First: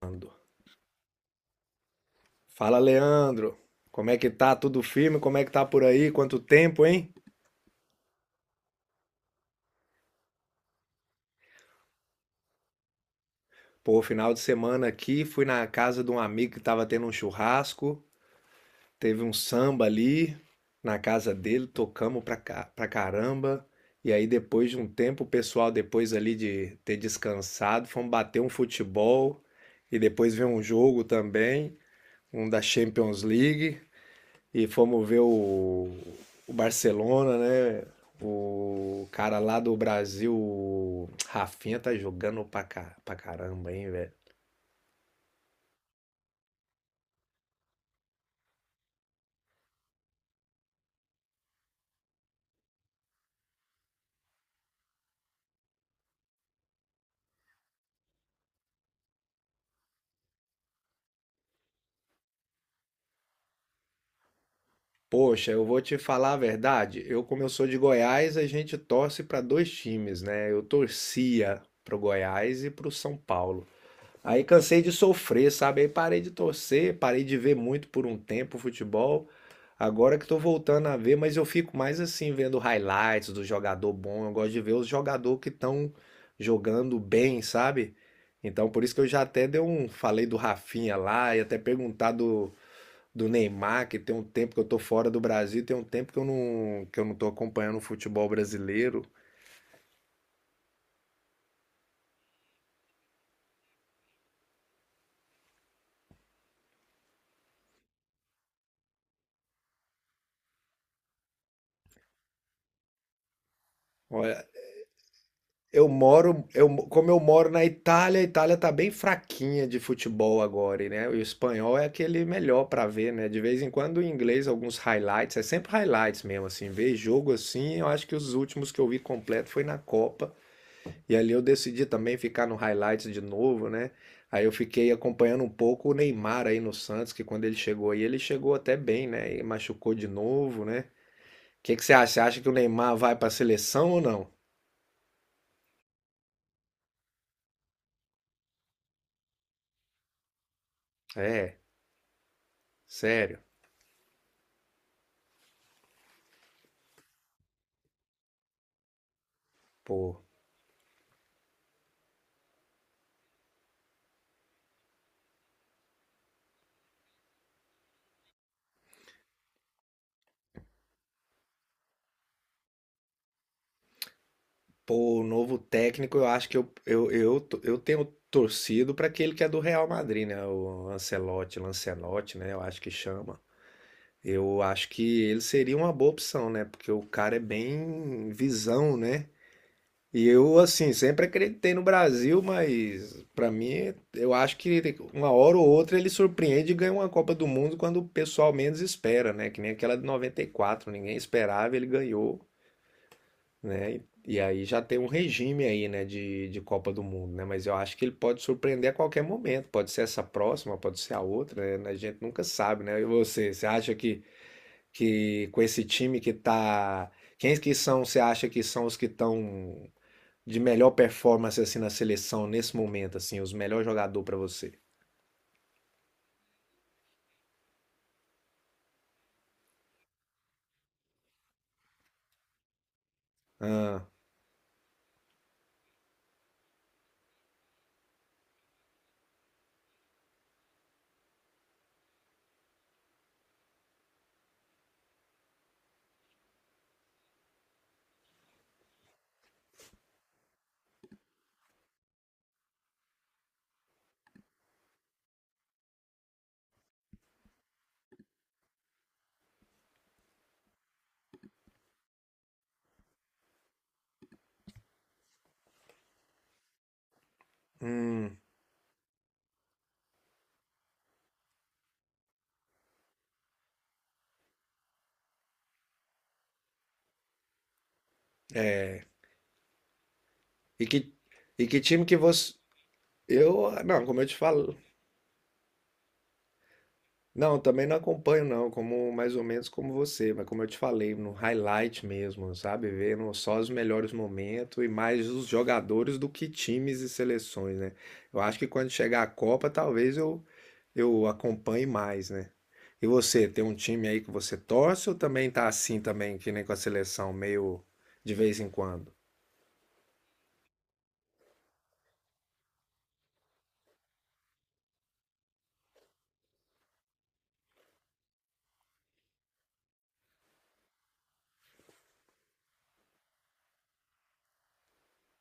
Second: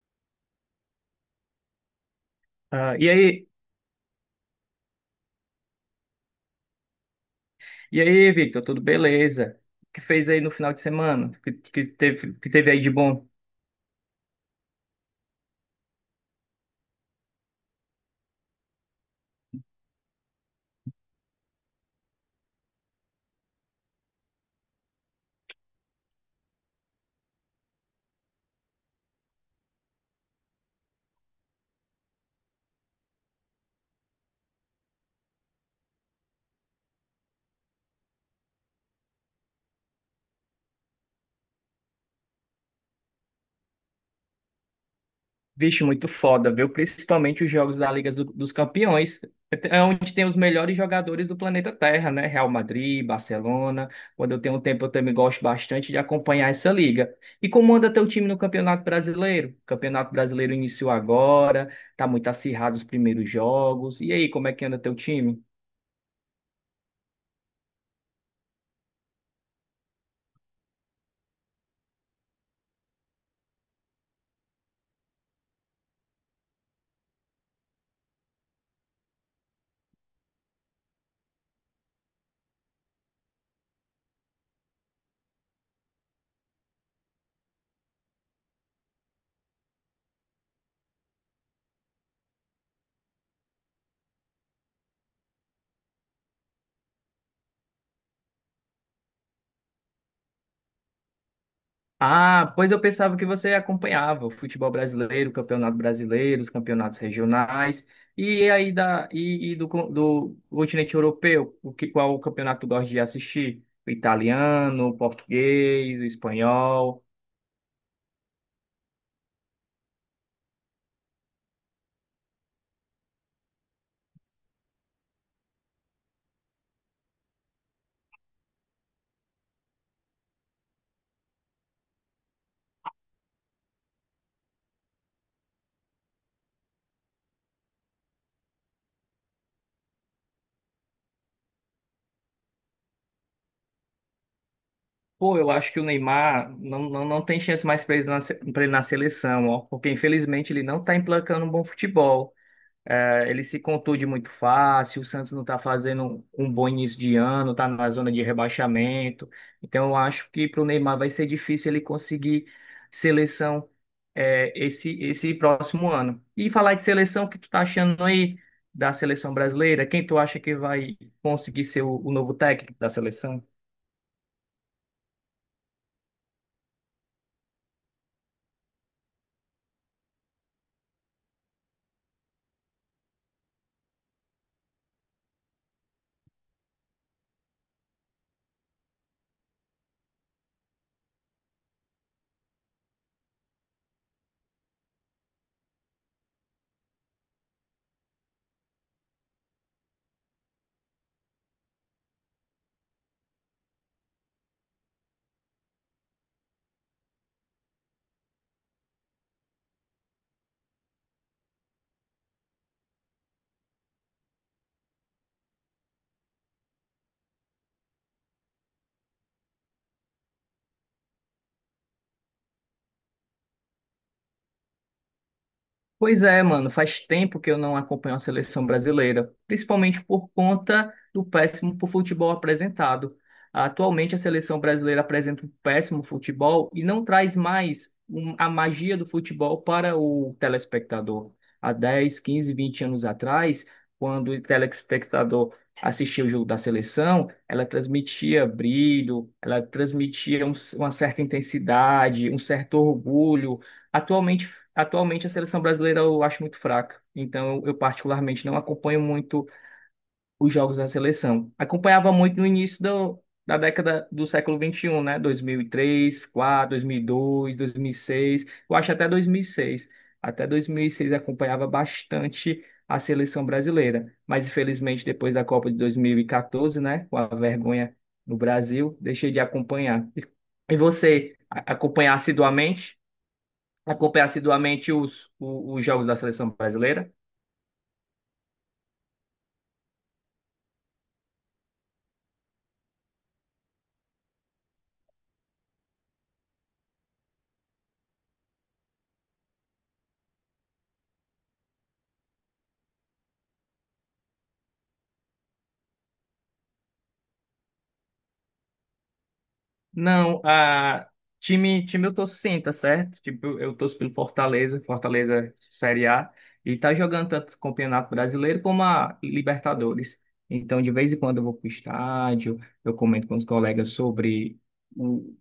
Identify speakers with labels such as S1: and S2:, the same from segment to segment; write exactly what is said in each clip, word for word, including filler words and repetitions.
S1: Ando. Fala,
S2: Ah, e aí,
S1: Leandro. Como é que tá? Tudo firme? Como é que tá por aí? Quanto tempo, hein?
S2: e aí, Victor, tudo beleza? O que fez aí no final de semana? O Que, que teve, que teve aí de bom?
S1: Pô, final de semana aqui, fui na casa de um amigo que tava tendo um churrasco, teve um samba ali na casa dele, tocamos pra, ca- pra caramba. E aí, depois de um tempo, o pessoal, depois ali de ter descansado, fomos bater um futebol e depois ver um jogo também, um da Champions League. E fomos ver o, o Barcelona, né? O cara lá do Brasil, o Rafinha, tá jogando pra, ca- pra caramba, hein, velho?
S2: Vixe, muito foda, viu? Principalmente os jogos da Liga do- dos Campeões, é onde tem os melhores jogadores do planeta Terra, né? Real Madrid, Barcelona. Quando eu tenho um tempo, eu também gosto bastante de acompanhar essa liga. E como anda teu time no Campeonato Brasileiro? O Campeonato Brasileiro iniciou agora, tá muito acirrado os primeiros jogos. E aí, como é que anda teu time?
S1: Poxa, eu vou te falar a verdade. Eu, como eu sou de Goiás, a gente torce pra dois times, né? Eu torcia pro Goiás e pro São Paulo. Aí cansei de sofrer, sabe? Aí parei de torcer, parei de ver muito por um tempo o futebol. Agora que tô voltando a ver, mas eu fico mais assim, vendo highlights do jogador bom. Eu gosto de ver os jogadores que estão jogando bem, sabe? Então por isso que eu já até dei um, falei do Rafinha lá e até perguntar do, do Neymar, que tem um tempo que eu tô fora do Brasil, tem um tempo que eu não, que eu não tô acompanhando o futebol brasileiro.
S2: Ah, pois eu pensava que você acompanhava o futebol brasileiro, o campeonato brasileiro, os campeonatos regionais e aí da e, e do, con- do continente europeu, o que qual campeonato tu gosta de assistir? O
S1: Olha,
S2: italiano, o
S1: Eu
S2: português, o
S1: moro, eu,
S2: espanhol.
S1: como eu moro na Itália, a Itália tá bem fraquinha de futebol agora, e, né? E o espanhol é aquele melhor pra ver, né? De vez em quando o inglês, alguns highlights, é sempre highlights mesmo, assim, ver jogo assim, eu acho que os últimos que eu vi completo foi na Copa, e ali eu decidi também ficar no highlights de novo, né? Aí eu fiquei acompanhando um pouco o Neymar aí no Santos, que quando ele chegou aí, ele chegou até bem, né? E machucou de novo, né? O que que você acha? Você acha que o Neymar vai pra seleção ou não?
S2: Pô, eu acho que o Neymar não, não, não tem chance mais para ele na, se- pra ele na seleção, ó, porque infelizmente ele não está emplacando um
S1: É,
S2: bom futebol. É,
S1: sério,
S2: ele se contunde muito fácil, o Santos não está fazendo um bom início de ano, está na zona de rebaixamento. Então, eu
S1: pô.
S2: acho que para o Neymar vai ser difícil ele conseguir seleção é, esse, esse próximo ano. E falar de seleção, o que tu tá achando aí da seleção brasileira? Quem tu acha que vai conseguir ser o, o novo técnico da seleção?
S1: Pô, o novo técnico, eu acho que eu, eu, eu, to- eu tenho torcido para aquele que é do Real Madrid, né? O Ancelotti, Lancelotti, né? Eu acho que chama. Eu acho que ele seria uma boa opção, né? Porque o cara é bem visão, né? E eu, assim, sempre acreditei no Brasil, mas para mim, eu acho que uma hora ou outra ele surpreende e ganha uma Copa do Mundo quando o pessoal menos espera, né? Que nem aquela de noventa e quatro ninguém esperava, ele ganhou, né? E aí já tem um regime aí, né, de, de Copa do Mundo, né? Mas eu acho que ele pode surpreender a qualquer momento. Pode ser essa próxima, pode ser a outra, né? A gente nunca sabe, né? E você, você acha que, que com esse time que tá... Quem que são, você acha que são os que estão de melhor performance, assim, na seleção nesse momento, assim? Os melhores jogadores para você?
S2: Pois é, mano, faz tempo que eu não acompanho a seleção brasileira, principalmente por conta do péssimo futebol apresentado.
S1: Ah,
S2: Atualmente a seleção brasileira apresenta um péssimo futebol e não traz mais um- a magia do futebol para o telespectador. Há dez, quinze, vinte anos atrás, quando o telespectador assistia o jogo da seleção, ela transmitia brilho, ela transmitia um- uma certa intensidade, um certo orgulho. Atualmente Atualmente a seleção brasileira eu acho muito fraca, então eu eu particularmente não acompanho muito os jogos da seleção. Acompanhava muito no início do- da década do século vinte e um, né? Dois dois dois, mil mil e e três, quatro, dois mil e dois, dois mil e
S1: hum.
S2: seis. Eu acho até dois mil e seis, até dois mil e seis acompanhava bastante a seleção brasileira, mas infelizmente depois da Copa de dois mil e quatorze, né? Com a vergonha no Brasil, deixei de acompanhar. E e
S1: E que,
S2: você
S1: e
S2: a-
S1: que time
S2: acompanhar
S1: que você...
S2: assiduamente?
S1: Eu, não, como
S2: Acompanhar
S1: eu te falo,
S2: assiduamente os, o- os jogos da seleção brasileira.
S1: não, também não acompanho não, como mais ou menos como você, mas como eu te falei, no highlight mesmo, sabe? Vendo só os melhores momentos e mais os jogadores do que times e seleções, né? Eu acho que quando chegar a Copa, talvez eu eu acompanhe mais, né? E você, tem um time aí que você torce ou também tá assim também, que nem com a seleção, meio de vez em quando?
S2: Não, a time, time eu torço sim, tá certo? Tipo, eu torço pelo Fortaleza, Fortaleza Série A, e tá jogando tanto o Campeonato Brasileiro como a Libertadores. Então, de vez em quando eu vou pro estádio, eu comento com os colegas sobre o,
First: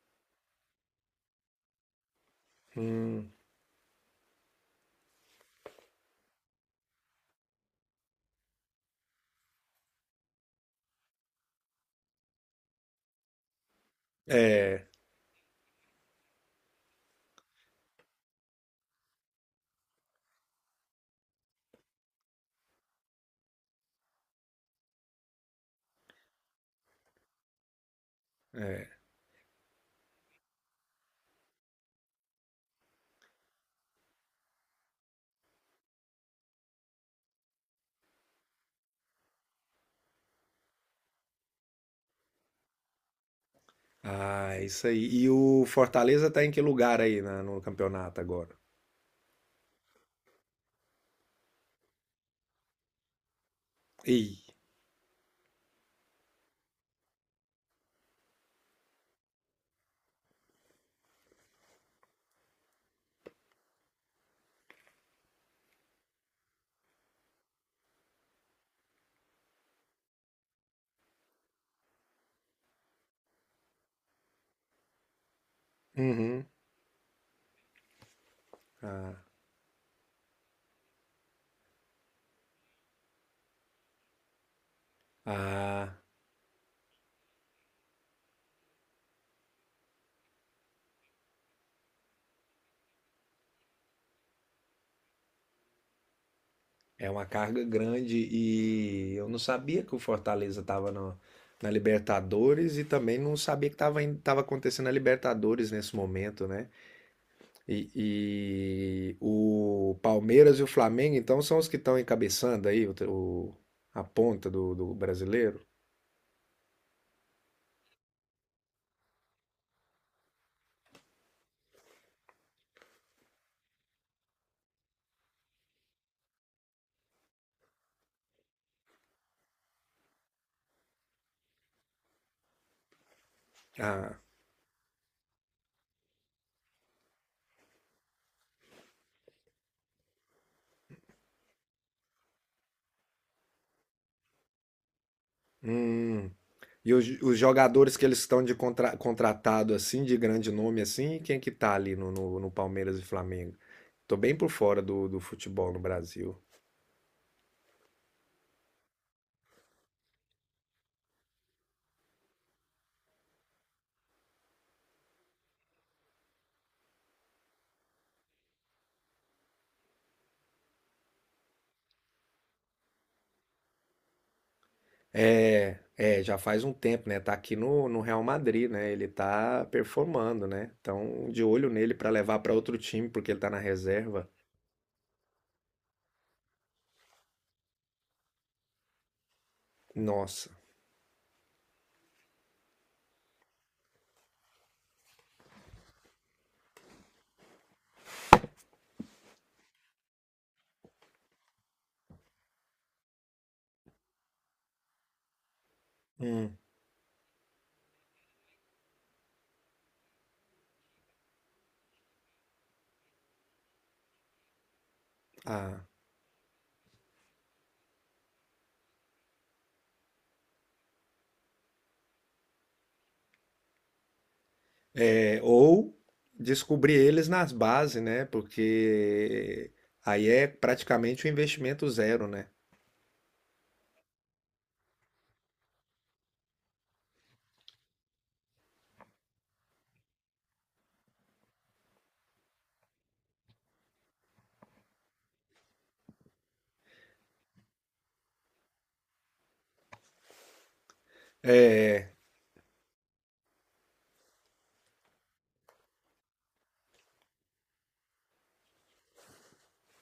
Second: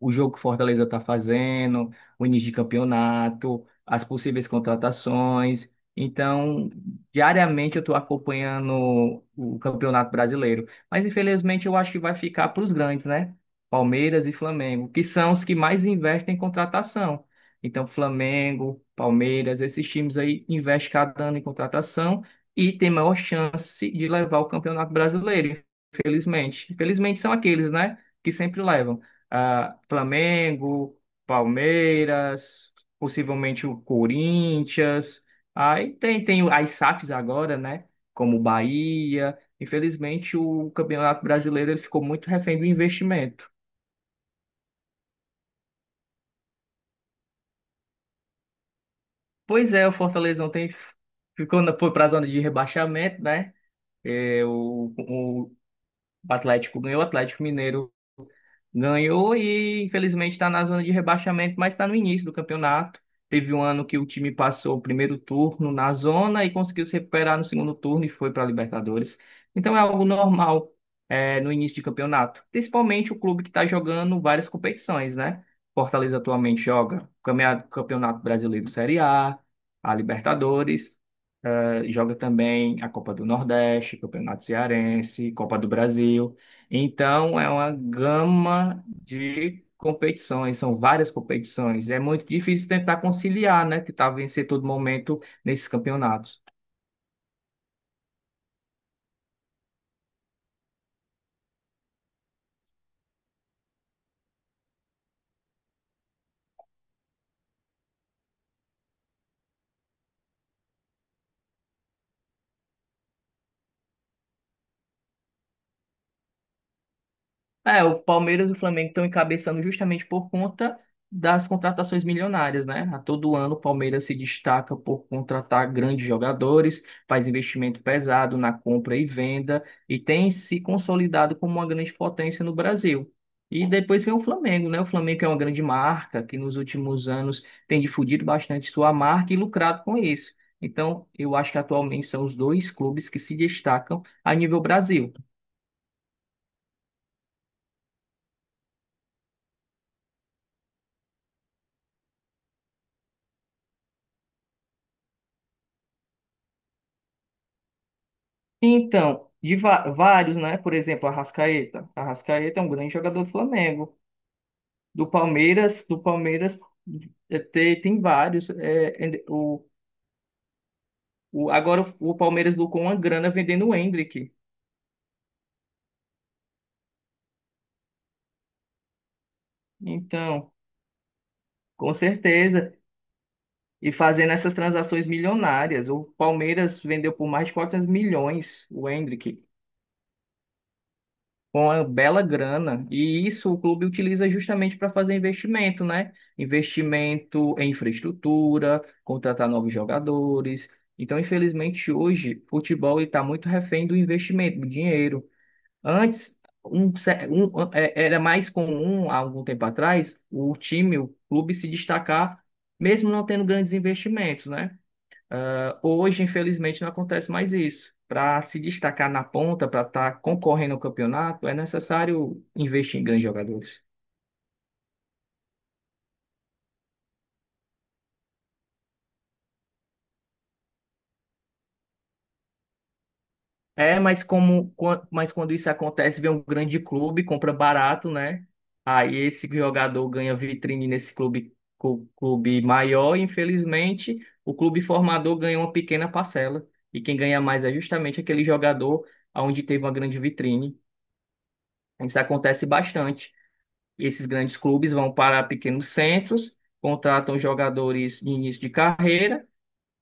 S2: o jogo que o Fortaleza tá fazendo, o início de
S1: Hum,
S2: campeonato, as possíveis contratações. Então, diariamente eu estou acompanhando o Campeonato Brasileiro. Mas infelizmente eu acho que vai ficar para os grandes, né? Palmeiras e
S1: é,
S2: Flamengo, que são os que mais investem em contratação. Então, Flamengo, Palmeiras, esses times aí investem cada ano em contratação e tem maior chance de levar o Campeonato Brasileiro, infelizmente. Infelizmente são aqueles, né, que sempre
S1: é.
S2: levam. Ah, Flamengo, Palmeiras, possivelmente o Corinthians. Aí tem, tem as S A Fs agora, né, como Bahia. Infelizmente, o Campeonato Brasileiro ele ficou muito refém do investimento.
S1: Ah, isso aí. E o Fortaleza tá em que lugar aí na- no campeonato agora?
S2: Pois é, o Fortaleza ontem ficou na, foi para a zona de rebaixamento, né?
S1: Ih,
S2: É, o, o Atlético ganhou, o Atlético Mineiro ganhou e infelizmente está na zona de rebaixamento, mas está no início do campeonato. Teve um ano que o time passou o primeiro turno na zona e conseguiu se recuperar no segundo turno e foi para a Libertadores. Então é algo normal é, no início de campeonato, principalmente o clube que está jogando várias competições, né? Fortaleza
S1: uhum.
S2: atualmente joga o camea- Campeonato Brasileiro Série A, a Libertadores, eh, joga também a Copa do Nordeste, Campeonato Cearense, Copa do
S1: Ah,
S2: Brasil. Então, é uma gama de competições, são várias competições. É muito difícil tentar conciliar, né? Tentar vencer todo momento nesses campeonatos.
S1: é uma carga grande e eu não sabia que o Fortaleza estava na Libertadores e também não sabia que estava tava acontecendo a Libertadores nesse momento, né? E, e o Palmeiras e o Flamengo, então, são os que estão encabeçando aí o, o- a ponta do, do brasileiro.
S2: É, o Palmeiras e o Flamengo estão encabeçando justamente por conta das contratações milionárias, né? A todo ano o Palmeiras se destaca por contratar grandes jogadores, faz investimento pesado na compra e venda e tem se consolidado como uma grande potência no Brasil. E depois vem
S1: Ah,
S2: o Flamengo, né? O Flamengo é uma grande marca que nos últimos anos tem difundido bastante sua marca e lucrado com isso. Então, eu acho que atualmente são os dois clubes que se destacam a nível Brasil.
S1: hum. E os, os jogadores que eles estão de contra, contratado assim, de grande nome assim, quem que tá ali no, no no Palmeiras e Flamengo? Tô bem por fora do, do futebol no Brasil.
S2: Então, de va- vários, né? Por exemplo, Arrascaeta. Arrascaeta é um grande jogador do Flamengo. Do Palmeiras, do Palmeiras eh, te- tem vários. eh, and- o, o, agora o o Palmeiras lucrou uma grana vendendo o Endrick.
S1: É, é, já faz um tempo, né? Tá aqui no, no Real Madrid, né? Ele tá performando,
S2: Então,
S1: né? Então, de olho
S2: com
S1: nele pra levar pra
S2: certeza.
S1: outro time, porque ele tá na
S2: E
S1: reserva.
S2: fazendo essas transações milionárias. O Palmeiras vendeu por mais de quatrocentos milhões o Endrick,
S1: Nossa.
S2: com uma bela grana. E isso o clube utiliza justamente para fazer investimento, né? Investimento em infraestrutura, contratar novos jogadores. Então, infelizmente, hoje, futebol está muito refém do investimento, do dinheiro. Antes,
S1: Hum.
S2: um ce- um- é- era mais comum, há algum tempo atrás, o time, o clube se destacar, mesmo não tendo grandes investimentos, né?
S1: Ah.
S2: Hoje, infelizmente, não acontece mais isso. Para se destacar na ponta, para estar concorrendo ao campeonato, é necessário investir em grandes jogadores.
S1: É, ou descobrir eles nas bases, né? Porque aí é praticamente um investimento zero, né?
S2: É, mas como, quan- mas quando isso acontece, vem um grande clube, compra barato, né? Aí esse jogador ganha vitrine nesse clube, cu- clube maior, e infelizmente, o clube formador ganha uma pequena parcela. E quem ganha mais é justamente aquele jogador onde teve uma grande vitrine. Isso acontece bastante. E esses grandes clubes vão para pequenos centros, contratam jogadores de início de carreira,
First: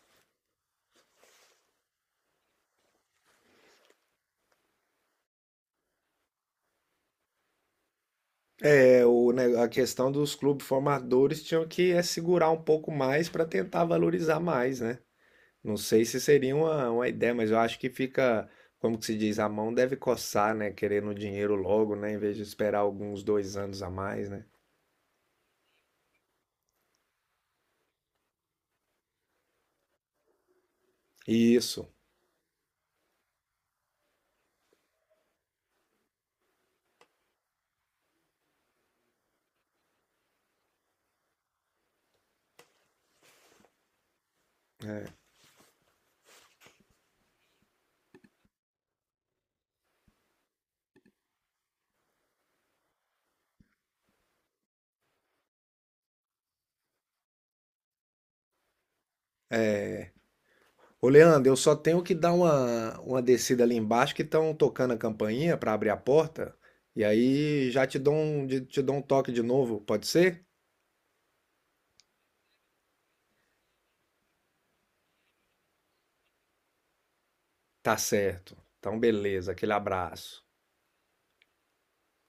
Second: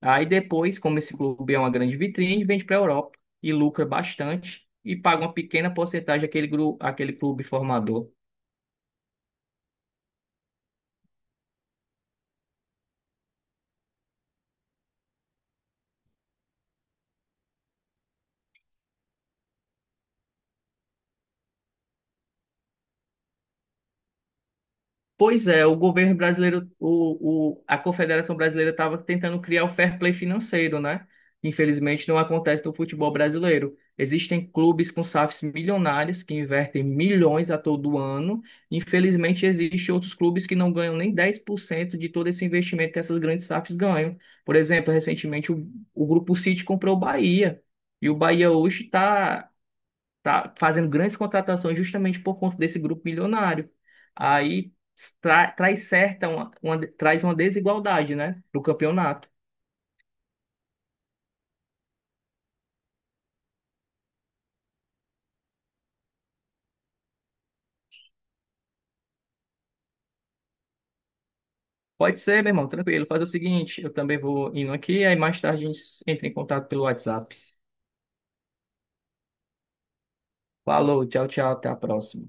S2: aí depois, como esse clube é uma grande vitrine, vende para a Europa e lucra bastante e paga uma pequena porcentagem àquele, gru- àquele clube formador.
S1: É, o, ne- a questão dos clubes formadores tinham que é, segurar um pouco mais pra tentar valorizar mais, né? Não sei se seria uma, uma ideia, mas eu acho que fica, como que se diz, a mão deve coçar, né? Querendo o dinheiro logo, né? Em vez de esperar alguns dois anos a mais, né?
S2: Pois é, o governo brasileiro, o, o, a Confederação Brasileira estava tentando criar o fair play financeiro, né?
S1: Isso.
S2: Infelizmente, não acontece no futebol brasileiro. Existem clubes com S A Fs milionários que invertem milhões a todo ano. Infelizmente, existem outros clubes que não ganham nem dez por cento de todo esse investimento que essas grandes S A Fs ganham. Por exemplo, recentemente o, o Grupo City comprou o Bahia. E o Bahia hoje está tá fazendo grandes contratações justamente por conta desse grupo milionário. Aí tra- traz certa uma, uma- traz uma desigualdade, né, no campeonato.
S1: Ô, Leandro, eu só tenho que dar uma, uma descida ali embaixo que estão tocando a campainha para abrir a porta. E aí já te dou um, te dou um toque de novo, pode ser?
S2: Pode ser, meu irmão, tranquilo. Faz o seguinte, eu também vou indo aqui, aí mais tarde a gente entra em contato pelo WhatsApp.
S1: Tá certo. Então, beleza. Aquele abraço.
S2: Falou, tchau, tchau, até a próxima.